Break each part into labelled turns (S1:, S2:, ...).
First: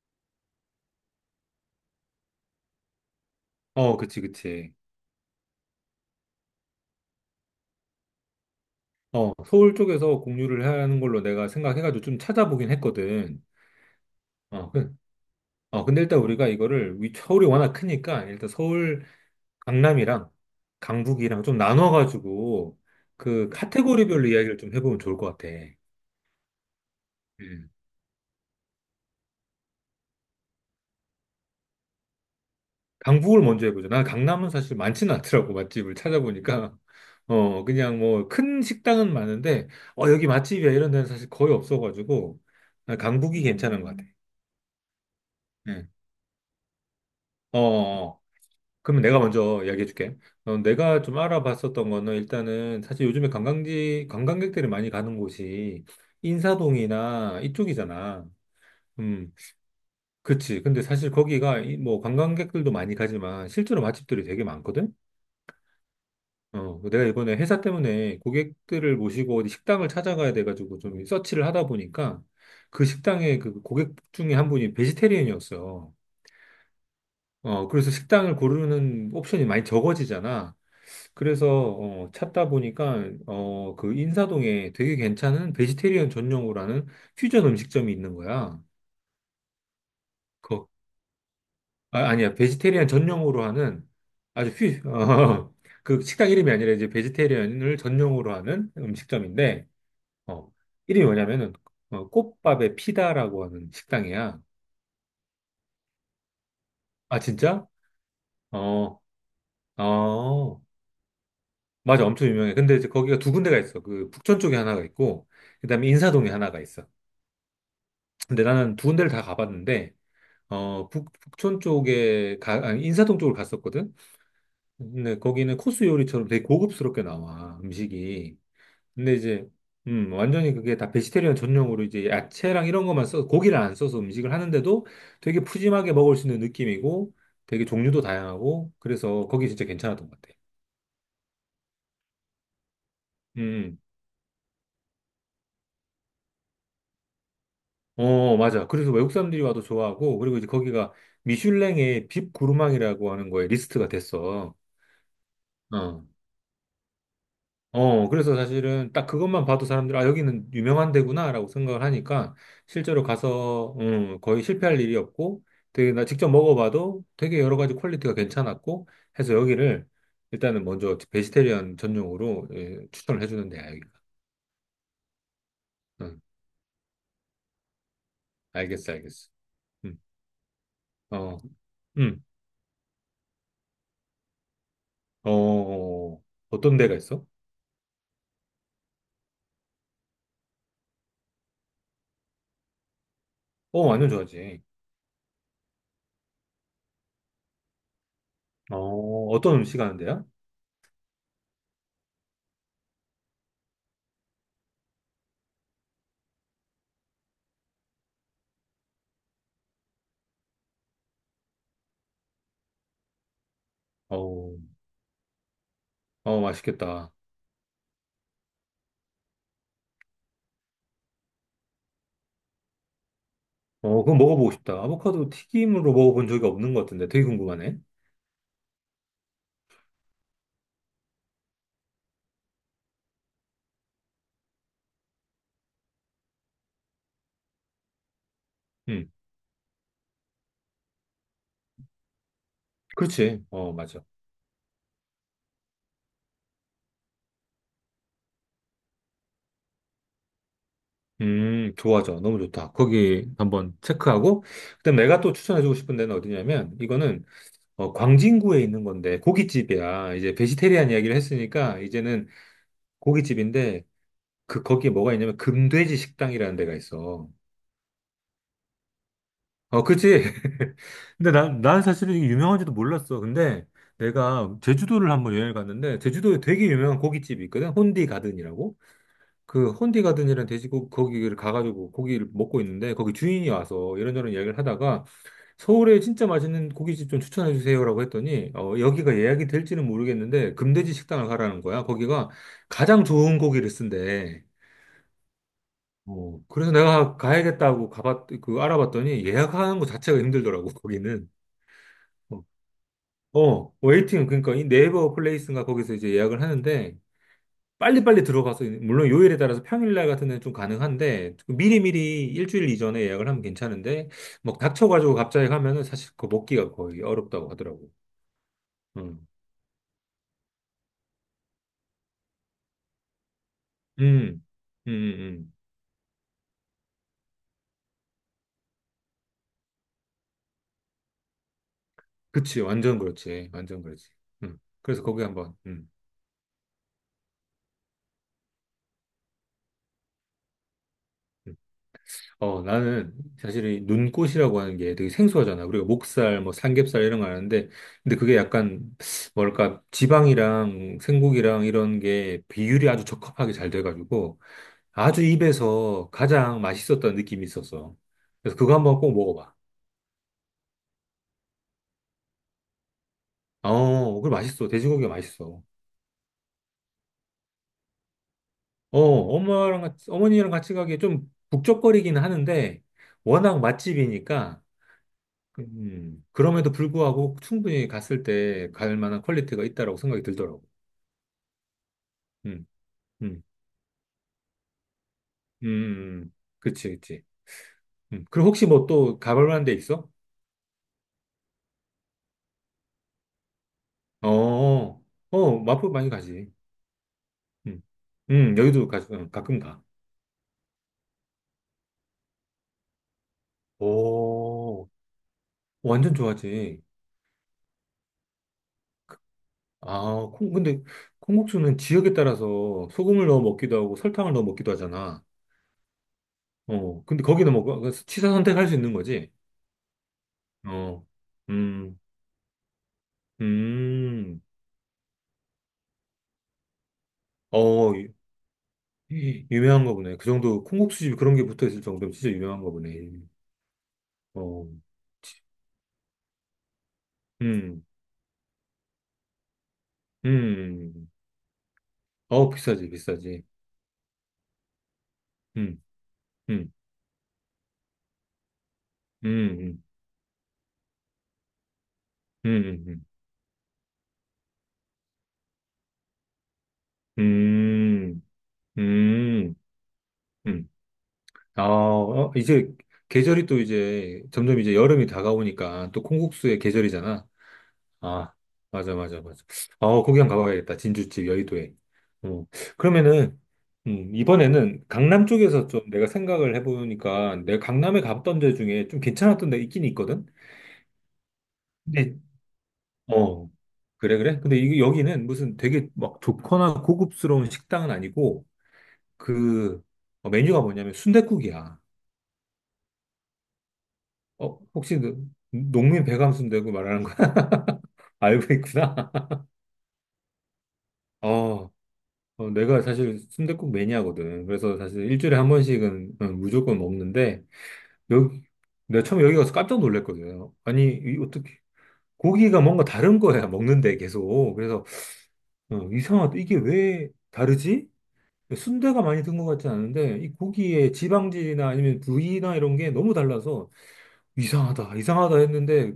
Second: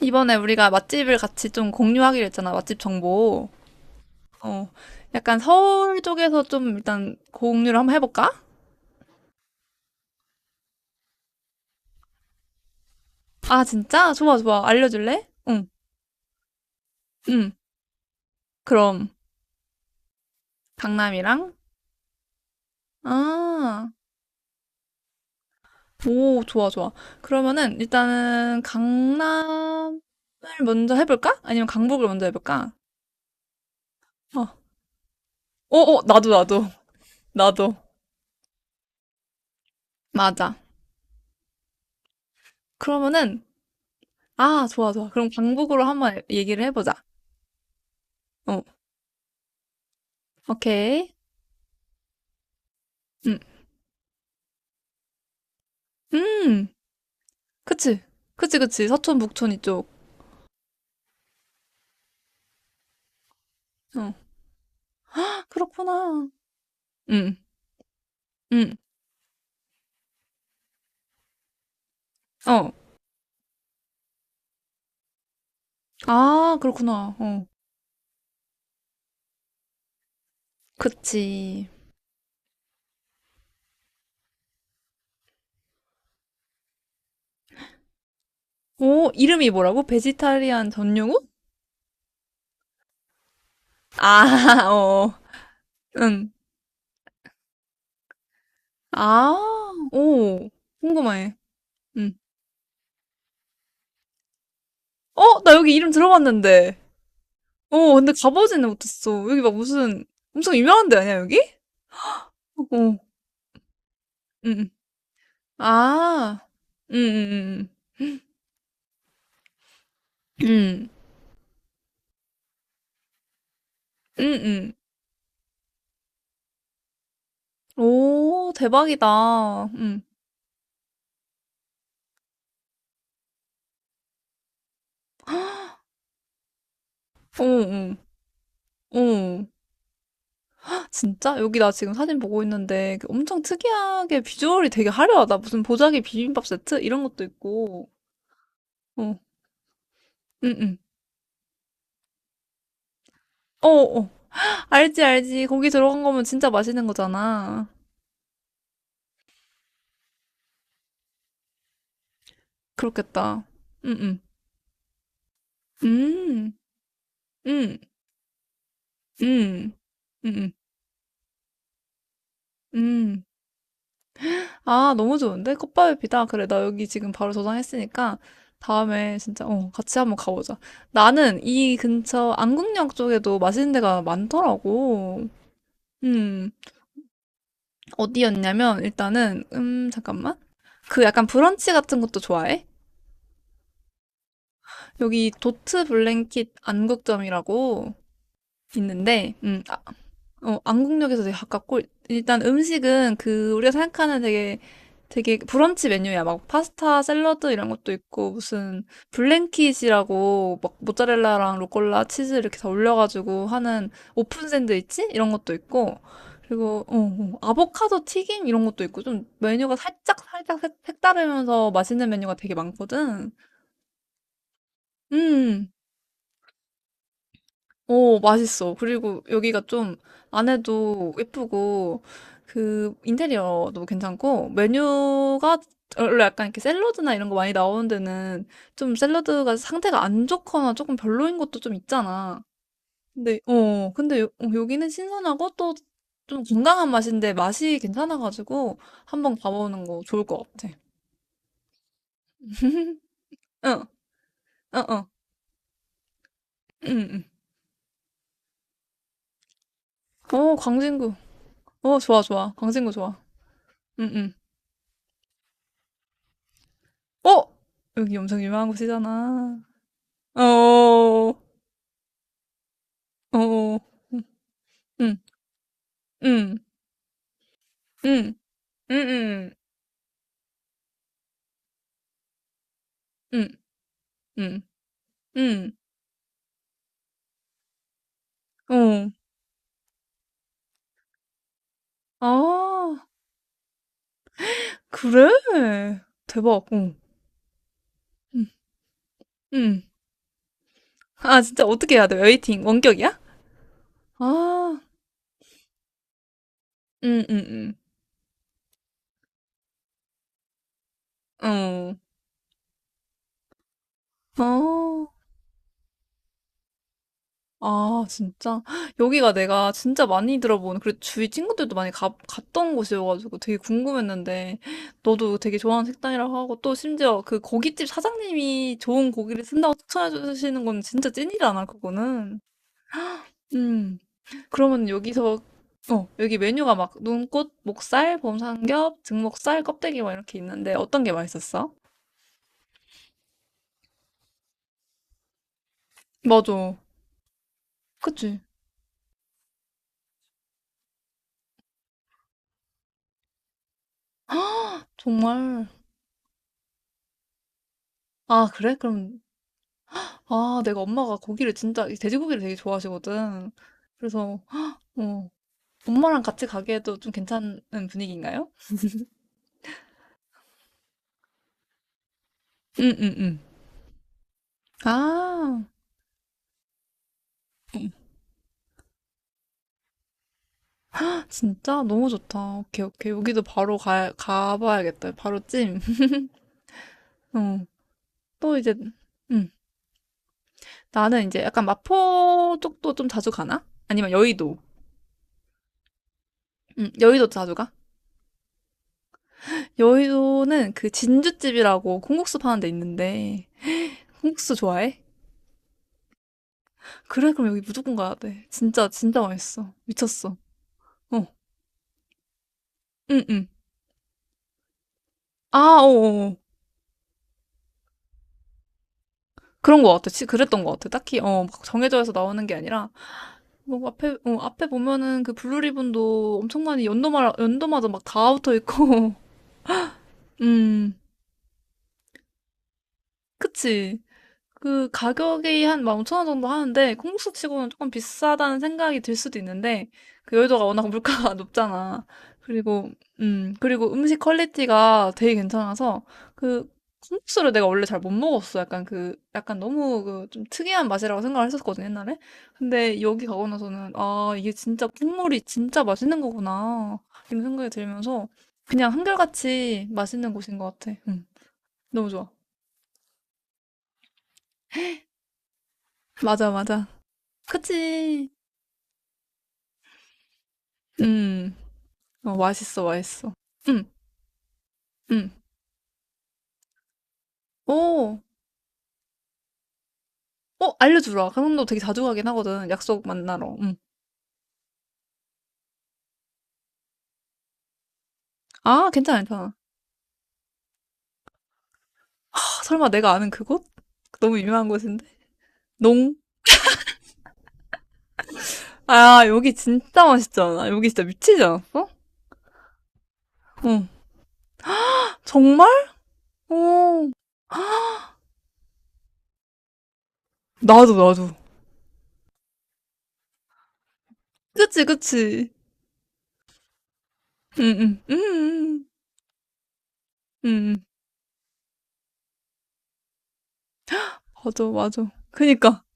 S1: 이번에 우리가 맛집을 같이 좀 공유하기로 했잖아, 맛집 정보.
S2: 어, 그치,
S1: 어,
S2: 그치.
S1: 약간 서울 쪽에서 좀 일단 공유를 한번 해볼까?
S2: 서울 쪽에서 공유를 하는 걸로 내가 생각해가지고 좀 찾아보긴 했거든.
S1: 아, 진짜? 좋아, 좋아.
S2: 어, 그,
S1: 알려줄래? 응,
S2: 근데 일단 우리가 이거를, 서울이
S1: 응.
S2: 워낙 크니까, 일단 서울,
S1: 그럼,
S2: 강남이랑 강북이랑
S1: 강남이랑?
S2: 좀 나눠가지고,
S1: 아,
S2: 카테고리별로 이야기를 좀 해보면 좋을 것 같아.
S1: 오, 좋아, 좋아.
S2: 음.
S1: 그러면은 일단은 강남을 먼저 해볼까? 아니면 강북을 먼저 해볼까?
S2: 강북을 먼저 해보자. 난 강남은
S1: 어,
S2: 사실 많지는 않더라고,
S1: 어,
S2: 맛집을
S1: 어, 나도, 나도,
S2: 찾아보니까.
S1: 나도.
S2: 그냥 뭐, 큰 식당은 많은데, 여기
S1: 맞아.
S2: 맛집이야, 이런 데는 사실 거의 없어가지고, 난 강북이
S1: 그러면은,
S2: 괜찮은 것 같아.
S1: 아, 좋아, 좋아. 그럼 강북으로
S2: 음.
S1: 한번 얘기를 해보자.
S2: 어, 어. 어.
S1: 어,
S2: 그러면 내가 먼저 이야기해 줄게. 내가
S1: 오케이.
S2: 좀 알아봤었던 거는 일단은 사실 요즘에
S1: 응,
S2: 관광지, 관광객들이 많이 가는 곳이
S1: 음, 음.
S2: 인사동이나
S1: 그치.
S2: 이쪽이잖아.
S1: 그치, 그치. 서촌,
S2: 음,
S1: 북촌 이쪽.
S2: 그치. 근데 사실 거기가 뭐 관광객들도 많이 가지만 실제로
S1: 어.
S2: 맛집들이 되게 많거든?
S1: 헉, 그렇구나.
S2: 내가 이번에
S1: 응,
S2: 회사 때문에
S1: 응.
S2: 고객들을 모시고 어디 식당을 찾아가야 돼가지고 좀 서치를 하다 보니까
S1: 어.
S2: 그 식당의 그 고객 중에 한 분이 베지테리언이었어.
S1: 아, 그렇구나. 어.
S2: 그래서 식당을 고르는 옵션이 많이 적어지잖아. 그래서
S1: 그치.
S2: 찾다 보니까 그 인사동에 되게 괜찮은 베지테리언 전용으로 하는 퓨전 음식점이 있는 거야.
S1: 오, 이름이 뭐라고?
S2: 그,
S1: 베지타리안 전용우?
S2: 아, 니야 베지테리언 전용으로 하는
S1: 아,
S2: 아주 퓨,
S1: 어.
S2: 어, 그 식당
S1: 응.
S2: 이름이 아니라 이제 베지테리언을 전용으로 하는
S1: 아,
S2: 음식점인데 어,
S1: 오.
S2: 이름이
S1: 궁금해.
S2: 뭐냐면은
S1: 응.
S2: 꽃밥의 피다라고 하는 식당이야.
S1: 어, 나 여기 이름 들어봤는데.
S2: 아 진짜?
S1: 어, 근데 가보지는
S2: 어,
S1: 못했어. 여기 막 무슨 엄청
S2: 어,
S1: 유명한 데 아니야, 여기?
S2: 맞아, 엄청 유명해. 근데 이제
S1: 어.
S2: 거기가 두 군데가 있어. 그 북촌 쪽에
S1: 응.
S2: 하나가 있고 그다음에 인사동에
S1: 아.
S2: 하나가 있어.
S1: 응, 응,
S2: 근데 나는 두 군데를 다 가봤는데,
S1: 응. 응.
S2: 북촌 쪽에, 아니, 인사동 쪽으로 갔었거든?
S1: 응, 응.
S2: 근데 거기는 코스 요리처럼 되게 고급스럽게 나와, 음식이.
S1: 오,
S2: 근데 이제,
S1: 대박이다. 응.
S2: 완전히 그게 다 베지테리언 전용으로 이제 야채랑 이런 것만 써서, 고기를 안 써서 음식을 하는데도 되게 푸짐하게 먹을 수 있는 느낌이고,
S1: 응,
S2: 되게
S1: 응,
S2: 종류도 다양하고, 그래서 거기
S1: 응.
S2: 진짜 괜찮았던 것 같아.
S1: 진짜? 여기 나 지금 사진 보고 있는데 그 엄청
S2: 음,
S1: 특이하게 비주얼이 되게 화려하다. 무슨 보자기 비빔밥 세트? 이런 것도 있고.
S2: 어, 맞아. 그래서 외국
S1: 어,
S2: 사람들이 와도 좋아하고, 그리고 이제
S1: 응, 응.
S2: 거기가 미슐랭의 빕 구르망이라고 하는 거에
S1: 어,
S2: 리스트가
S1: 어.
S2: 됐어.
S1: 알지, 알지. 고기 들어간
S2: 어.
S1: 거면 진짜 맛있는 거잖아.
S2: 그래서 사실은 딱 그것만 봐도 사람들, 아, 여기는 유명한 데구나라고 생각을 하니까 실제로
S1: 그렇겠다.
S2: 가서,
S1: 응, 응.
S2: 거의 실패할 일이 없고 되게 나 직접
S1: 음,
S2: 먹어봐도 되게 여러 가지
S1: 음,
S2: 퀄리티가 괜찮았고 해서
S1: 음,
S2: 여기를
S1: 음, 음,
S2: 일단은 먼저 베지테리언 전용으로 예, 추천을
S1: 음.
S2: 해주는 데야, 여기가.
S1: 아, 너무 좋은데? 꽃밥위피
S2: 응,
S1: 다 그래, 나 여기 지금 바로 저장했으니까
S2: 알겠어,
S1: 다음에
S2: 알겠어.
S1: 진짜, 어, 같이 한번 가보자.
S2: 응,
S1: 나는 이
S2: 음,
S1: 근처 안국역 쪽에도 맛있는 데가 많더라고.
S2: 어,
S1: 음,
S2: 어떤 데가 있어?
S1: 어디였냐면 일단은, 잠깐만. 그 약간 브런치 같은 것도 좋아해?
S2: 완전 좋아하지.
S1: 여기 도트 블랭킷 안국점이라고
S2: 어,
S1: 있는데,
S2: 어떤 음식 하는 데야?
S1: 안국역에서 되게 가깝고, 일단 음식은 그, 우리가 생각하는 되게, 되게 브런치 메뉴야. 막 파스타, 샐러드 이런 것도 있고, 무슨 블랭킷이라고, 막 모짜렐라랑 로꼴라, 치즈 이렇게 다 올려가지고 하는 오픈
S2: 어,
S1: 샌드위치? 이런 것도 있고, 그리고,
S2: 맛있겠다.
S1: 아보카도 튀김 이런 것도 있고, 좀 메뉴가 살짝, 살짝 색다르면서 맛있는 메뉴가 되게 많거든.
S2: 그거 먹어보고 싶다. 아보카도
S1: 음.
S2: 튀김으로 먹어본 적이 없는 것 같은데 되게 궁금하네.
S1: 오, 맛있어. 그리고 여기가 좀 안에도 예쁘고, 그 인테리어도 괜찮고, 메뉴가 원래 약간 이렇게 샐러드나 이런 거 많이 나오는 데는 좀
S2: 음,
S1: 샐러드가 상태가 안 좋거나 조금 별로인 것도 좀 있잖아. 근데,
S2: 그렇지. 어,
S1: 어,
S2: 맞아.
S1: 근데 여기는 신선하고 또 좀 건강한 맛인데 맛이 괜찮아가지고 한번 가보는 거 좋을 것 같아.
S2: 좋아, 져 너무 좋다. 거기 한번
S1: 응,
S2: 체크하고.
S1: 응,
S2: 그다음
S1: 응,
S2: 내가 또 추천해주고 싶은 데는 어디냐면
S1: 응,
S2: 이거는 광진구에 있는 건데 고깃집이야. 이제
S1: 응. 어,
S2: 베지테리안
S1: 광진구.
S2: 이야기를 했으니까
S1: 어, 좋아,
S2: 이제는
S1: 좋아. 광진구 좋아.
S2: 고깃집인데
S1: 응, 응.
S2: 그 거기에 뭐가 있냐면 금돼지 식당이라는 데가 있어.
S1: 어? 여기 엄청 유명한 곳이잖아.
S2: 어, 그치.
S1: 어,
S2: 근데
S1: 어,
S2: 난 사실은 이게 유명한지도 몰랐어. 근데
S1: 응,
S2: 내가 제주도를
S1: 응,
S2: 한번 여행을 갔는데, 제주도에
S1: 응,
S2: 되게 유명한 고깃집이 있거든. 혼디
S1: 응,
S2: 가든이라고.
S1: 응,
S2: 그 혼디 가든이라는 돼지고기, 거기를 가가지고 고기를 먹고 있는데, 거기 주인이 와서 이런저런 얘기를
S1: 응,
S2: 하다가,
S1: 응,
S2: 서울에 진짜 맛있는 고깃집 좀 추천해주세요라고 했더니,
S1: 응,
S2: 여기가 예약이 될지는 모르겠는데, 금돼지 식당을 가라는 거야.
S1: 어.
S2: 거기가 가장
S1: 아,
S2: 좋은 고기를 쓴대.
S1: 그래? 대박,
S2: 그래서
S1: 응,
S2: 내가 가야겠다고 가봤,
S1: 응,
S2: 그 알아봤더니 예약하는
S1: 응.
S2: 거 자체가 힘들더라고, 거기는.
S1: 아, 진짜 어떻게 해야 돼?
S2: 어,
S1: 웨이팅, 원격이야?
S2: 웨이팅, 그러니까 이
S1: 아,
S2: 네이버 플레이스인가 거기서 이제 예약을 하는데,
S1: 응, 응,
S2: 빨리빨리 들어가서, 물론 요일에 따라서 평일날 같은 데는 좀 가능한데,
S1: 응, 어,
S2: 미리미리 일주일 이전에 예약을 하면 괜찮은데, 뭐
S1: 어.
S2: 닥쳐가지고 갑자기 가면은 사실 그거 먹기가 거의 어렵다고 하더라고.
S1: 아, 진짜?
S2: 음,
S1: 여기가 내가 진짜 많이 들어본, 그리고 주위 친구들도 많이 갔던 곳이어가지고 되게
S2: 음,
S1: 궁금했는데, 너도
S2: 음.
S1: 되게 좋아하는 식당이라고 하고, 또 심지어 그 고깃집 사장님이 좋은 고기를 쓴다고 추천해 주시는 건 진짜 찐이잖아, 그거는.
S2: 그치, 완전 그렇지, 완전
S1: 음,
S2: 그렇지.
S1: 그러면
S2: 그래서 거기
S1: 여기서,
S2: 한번,
S1: 어, 여기 메뉴가 막 눈꽃, 목살, 봄삼겹, 등목살, 껍데기 막 이렇게 있는데, 어떤 게
S2: 음.
S1: 맛있었어?
S2: 나는 사실 이 눈꽃이라고 하는 게 되게 생소하잖아. 우리가 목살, 뭐
S1: 맞아.
S2: 삼겹살 이런 거 아는데, 근데 그게
S1: 그치?
S2: 약간, 뭐랄까, 지방이랑 생고기랑 이런 게 비율이 아주 적합하게 잘 돼가지고, 아주
S1: 정말.
S2: 입에서 가장 맛있었던 느낌이 있었어.
S1: 아,
S2: 그래서
S1: 그래?
S2: 그거 한번 꼭
S1: 그럼
S2: 먹어봐.
S1: 아 내가 엄마가 고기를 진짜 이 돼지고기를 되게 좋아하시거든.
S2: 그래
S1: 그래서
S2: 맛있어. 돼지고기가
S1: 어,
S2: 맛있어.
S1: 엄마랑 같이 가기에도 좀 괜찮은 분위기인가요?
S2: 엄마랑 같이, 어머니랑 같이 가기에 좀 북적거리긴 하는데,
S1: 응, 응, 응.
S2: 워낙 맛집이니까,
S1: 아,
S2: 그럼에도 불구하고 충분히 갔을 때 갈 만한 퀄리티가 있다라고 생각이 들더라고.
S1: 진짜 너무 좋다.
S2: 음,
S1: 오케이, 오케이. 여기도
S2: 음,
S1: 바로 가봐야겠다. 바로
S2: 음,
S1: 찜.
S2: 음. 음. 그치, 그치.
S1: 어,
S2: 그럼
S1: 또
S2: 혹시
S1: 이제,
S2: 뭐 또 가볼
S1: 음,
S2: 만한 데 있어?
S1: 나는 이제 약간 마포 쪽도 좀 자주 가나? 아니면
S2: 어,
S1: 여의도.
S2: 어, 마포 많이 가지.
S1: 여의도 자주 가?
S2: 음, 여기도 응, 가끔 가.
S1: 여의도는 그 진주집이라고 콩국수 파는 데 있는데, 콩국수
S2: 오,
S1: 좋아해?
S2: 완전 좋아하지.
S1: 그래, 그럼 여기 무조건 가야 돼. 진짜, 진짜 맛있어.
S2: 아,
S1: 미쳤어.
S2: 근데
S1: 어,
S2: 콩국수는 지역에 따라서
S1: 응,
S2: 소금을 넣어
S1: 응.
S2: 먹기도 하고 설탕을 넣어 먹기도 하잖아.
S1: 아, 어, 어, 어.
S2: 근데 거기는 뭐 취사 선택할 수 있는 거지.
S1: 그런 거 같아. 그랬던 거 같아.
S2: 어,
S1: 딱히, 어, 막 정해져
S2: 음,
S1: 해서 나오는 게 아니라, 뭐,
S2: 음.
S1: 앞에 보면은 그 블루리본도 엄청 많이 연도마다
S2: 어,
S1: 막 다 붙어 있고,
S2: 유명한가 보네. 그 정도
S1: 음,
S2: 콩국수집 그런 게 붙어 있을 정도면 진짜 유명한가 보네.
S1: 그치.
S2: 어,
S1: 그 가격이 한 15,000원 정도 하는데 콩국수 치고는
S2: 음,
S1: 조금 비싸다는 생각이 들 수도 있는데 그 여의도가 워낙
S2: 음, 음.
S1: 물가가 높잖아.
S2: 비싸지,
S1: 그리고
S2: 비싸지.
S1: 그리고 음식 퀄리티가 되게
S2: 음,
S1: 괜찮아서 그
S2: 음,
S1: 콩국수를 내가 원래 잘 못 먹었어. 약간 그 약간
S2: 음, 음,
S1: 너무 그 좀 특이한 맛이라고 생각을 했었거든 옛날에. 근데
S2: 음,
S1: 여기 가고 나서는 아 이게 진짜 국물이 진짜 맛있는 거구나 이런 생각이
S2: 음,
S1: 들면서 그냥
S2: 음, 음,
S1: 한결같이 맛있는 곳인
S2: 음.
S1: 것 같아.
S2: 아,
S1: 너무 좋아.
S2: 이제 계절이 또 이제 점점 이제 여름이 다가오니까 또
S1: 맞아
S2: 콩국수의
S1: 맞아.
S2: 계절이잖아.
S1: 그치.
S2: 아, 맞아, 맞아, 맞아. 아, 거기 한번 가봐야겠다. 진주집
S1: 음,
S2: 여의도에.
S1: 어,
S2: 어,
S1: 맛있어, 맛있어.
S2: 그러면은,
S1: 응,
S2: 이번에는 강남
S1: 응.
S2: 쪽에서 좀 내가 생각을 해보니까 내가 강남에
S1: 오,
S2: 갔던 데 중에 좀 괜찮았던 데가 있긴 있거든?
S1: 어, 알려주라. 강원도 되게 자주
S2: 근데,
S1: 가긴 하거든. 약속
S2: 어,
S1: 만나러. 응.
S2: 그래, 그래? 근데 여기는 무슨 되게 막 좋거나 고급스러운 식당은 아니고
S1: 아, 괜찮아, 괜찮아.
S2: 그 메뉴가 뭐냐면 순댓국이야
S1: 아 설마 내가 아는 그곳? 너무
S2: 어,
S1: 유명한
S2: 혹시
S1: 곳인데?
S2: 그 농민
S1: 농?
S2: 배감 순댓국 말하는 거 알고 있구나.
S1: 아, 여기 진짜 맛있지 않아? 여기 진짜 미치지
S2: 어,
S1: 않았어?
S2: 내가 사실 순댓국
S1: 응.
S2: 매니아거든. 그래서 사실 일주일에 한
S1: 정말?
S2: 번씩은 무조건
S1: 오,
S2: 먹는데, 여기, 내가 처음에 여기 가서 깜짝 놀랐거든요. 아니,
S1: 나도,
S2: 이
S1: 나도.
S2: 어떻게, 고기가 뭔가 다른 거야, 먹는데 계속.
S1: 그치,
S2: 그래서,
S1: 그치.
S2: 이상하다. 이게 왜 다르지?
S1: 응, 응, 응,
S2: 순대가 많이 든 것 같지 않은데, 이
S1: 응, 응.
S2: 고기의 지방질이나 아니면 부위나 이런 게 너무 달라서,
S1: 맞아,
S2: 이상하다,
S1: 맞아.
S2: 이상하다
S1: 그니까.
S2: 했는데,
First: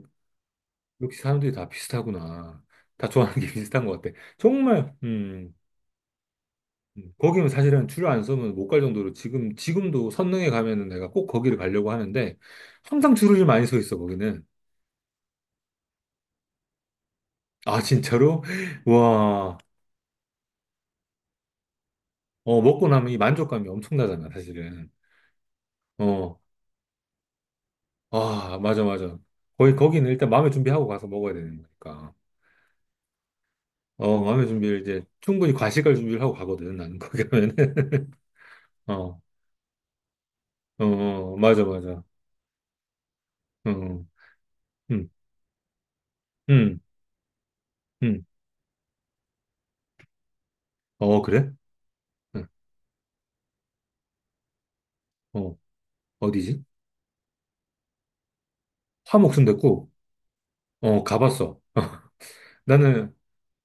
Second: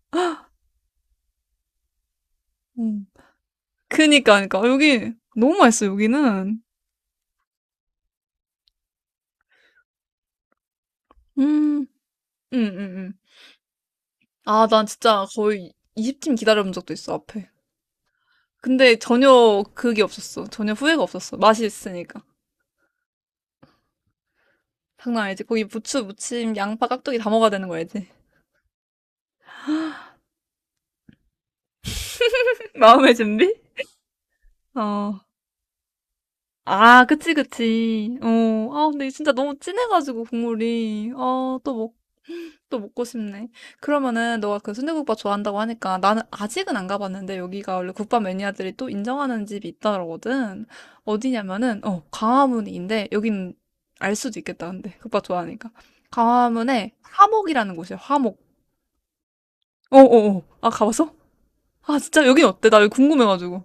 S2: 역시 사람들이 다 비슷하구나.
S1: 응.
S2: 다 좋아하는 게 비슷한 것 같아.
S1: 그니까, 그니까.
S2: 정말,
S1: 여기 너무 맛있어, 여기는.
S2: 거기는 사실은 줄을 안 서면 못 갈 정도로 지금, 지금도 선릉에 가면은 내가 꼭 거기를
S1: 음,
S2: 가려고 하는데
S1: 응, 응, 응.
S2: 항상 줄을 많이 서 있어, 거기는.
S1: 아, 난 진짜 거의 20팀 기다려본 적도 있어, 앞에.
S2: 아, 진짜로?
S1: 근데
S2: 와,
S1: 전혀 그게 없었어. 전혀 후회가 없었어. 맛이 있으니까.
S2: 먹고 나면 이 만족감이 엄청나잖아, 사실은.
S1: 장난 아니지. 거기 부추,
S2: 어,
S1: 무침, 양파, 깍두기 다 먹어야 되는 거 알지?
S2: 아, 맞아, 맞아. 거의 거기는 일단 마음의 준비하고 가서 먹어야 되는 거니까.
S1: 마음의 준비?
S2: 마음의 준비를 이제
S1: 어.
S2: 충분히 과식할 준비를 하고 가거든, 나는
S1: 아,
S2: 거기
S1: 그치,
S2: 가면은.
S1: 그치. 어. 아, 근데
S2: 어,
S1: 진짜 너무 진해가지고, 국물이. 아,
S2: 맞아,
S1: 또 먹고.
S2: 맞아.
S1: 또 먹고 싶네.
S2: 응,
S1: 그러면은 너가 그
S2: 응,
S1: 순대국밥 좋아한다고 하니까 나는 아직은
S2: 응,
S1: 안 가봤는데 여기가 원래 국밥
S2: 응.
S1: 매니아들이 또 인정하는 집이 있다거든.
S2: 어, 그래?
S1: 어디냐면은 어
S2: 응,
S1: 광화문인데 여긴 알 수도 있겠다 근데 국밥
S2: 어,
S1: 좋아하니까
S2: 어디지?
S1: 광화문에 화목이라는 곳이야. 화목.
S2: 화목순댓국.
S1: 어어어. 아
S2: 어,
S1: 가봤어?
S2: 가봤어.
S1: 아 진짜 여긴 어때? 나 여기
S2: 나는,
S1: 궁금해가지고.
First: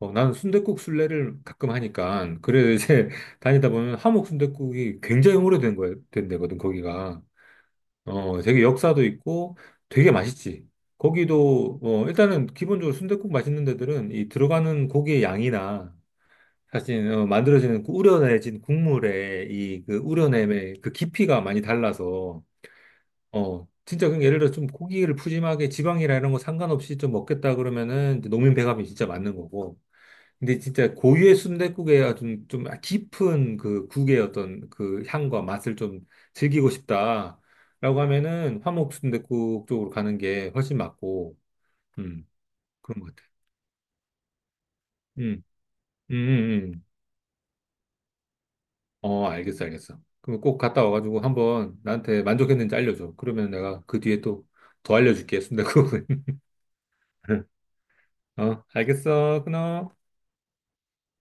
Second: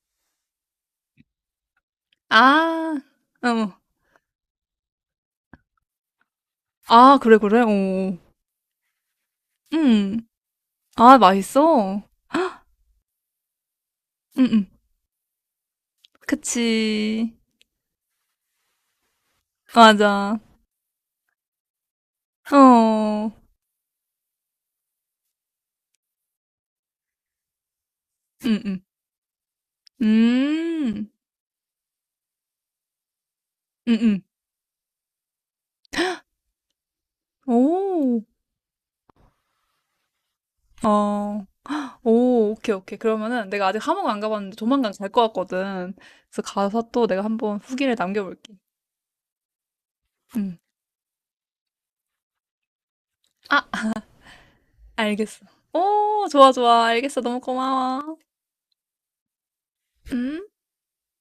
S2: 나는 순댓국 순례를 가끔 하니까, 그래
S1: 아,
S2: 이제 다니다
S1: 어.
S2: 보면 함옥 순댓국이 굉장히 오래된 거야, 된 데거든,
S1: 아
S2: 거기가.
S1: 그래 그래. 어. 어.
S2: 되게 역사도 있고 되게
S1: 음.
S2: 맛있지.
S1: 아
S2: 거기도,
S1: 맛있어.
S2: 일단은 기본적으로 순댓국 맛있는 데들은 이
S1: 음 음.
S2: 들어가는 고기의 양이나 사실,
S1: 그치.
S2: 만들어지는 그 우려내진 국물의 이 그
S1: 맞아.
S2: 우려냄의 그 깊이가 많이 달라서
S1: 어.
S2: 진짜 그 예를 들어 좀 고기를 푸짐하게 지방이라 이런 거 상관없이 좀 먹겠다 그러면은 이제 농민
S1: 응, 응.
S2: 배합이 진짜 맞는 거고. 근데 진짜
S1: 음.
S2: 고유의 순댓국에 좀 깊은 그 국의
S1: 음음.
S2: 어떤 그 향과 맛을 좀 즐기고 싶다라고
S1: 오.
S2: 하면은 화목 순댓국 쪽으로 가는 게 훨씬 맞고,
S1: 어.
S2: 음,
S1: 오 오케이, 오케이.
S2: 그런 것 같아.
S1: 그러면은 내가 아직 하모안 가봤는데 조만간 갈 것
S2: 음,
S1: 같거든.
S2: 음,
S1: 그래서
S2: 음,
S1: 가서
S2: 음.
S1: 또 내가 한번 후기를 남겨볼게.
S2: 어, 알겠어, 알겠어. 그럼
S1: 음.
S2: 꼭 갔다 와가지고 한번 나한테 만족했는지 알려줘. 그러면 내가
S1: 아
S2: 그 뒤에 또 더 알려줄게,
S1: 알겠어.
S2: 순댓국은.
S1: 오 좋아, 좋아. 알겠어. 너무 고마워.
S2: 어, 알겠어, 끊어.
S1: 음.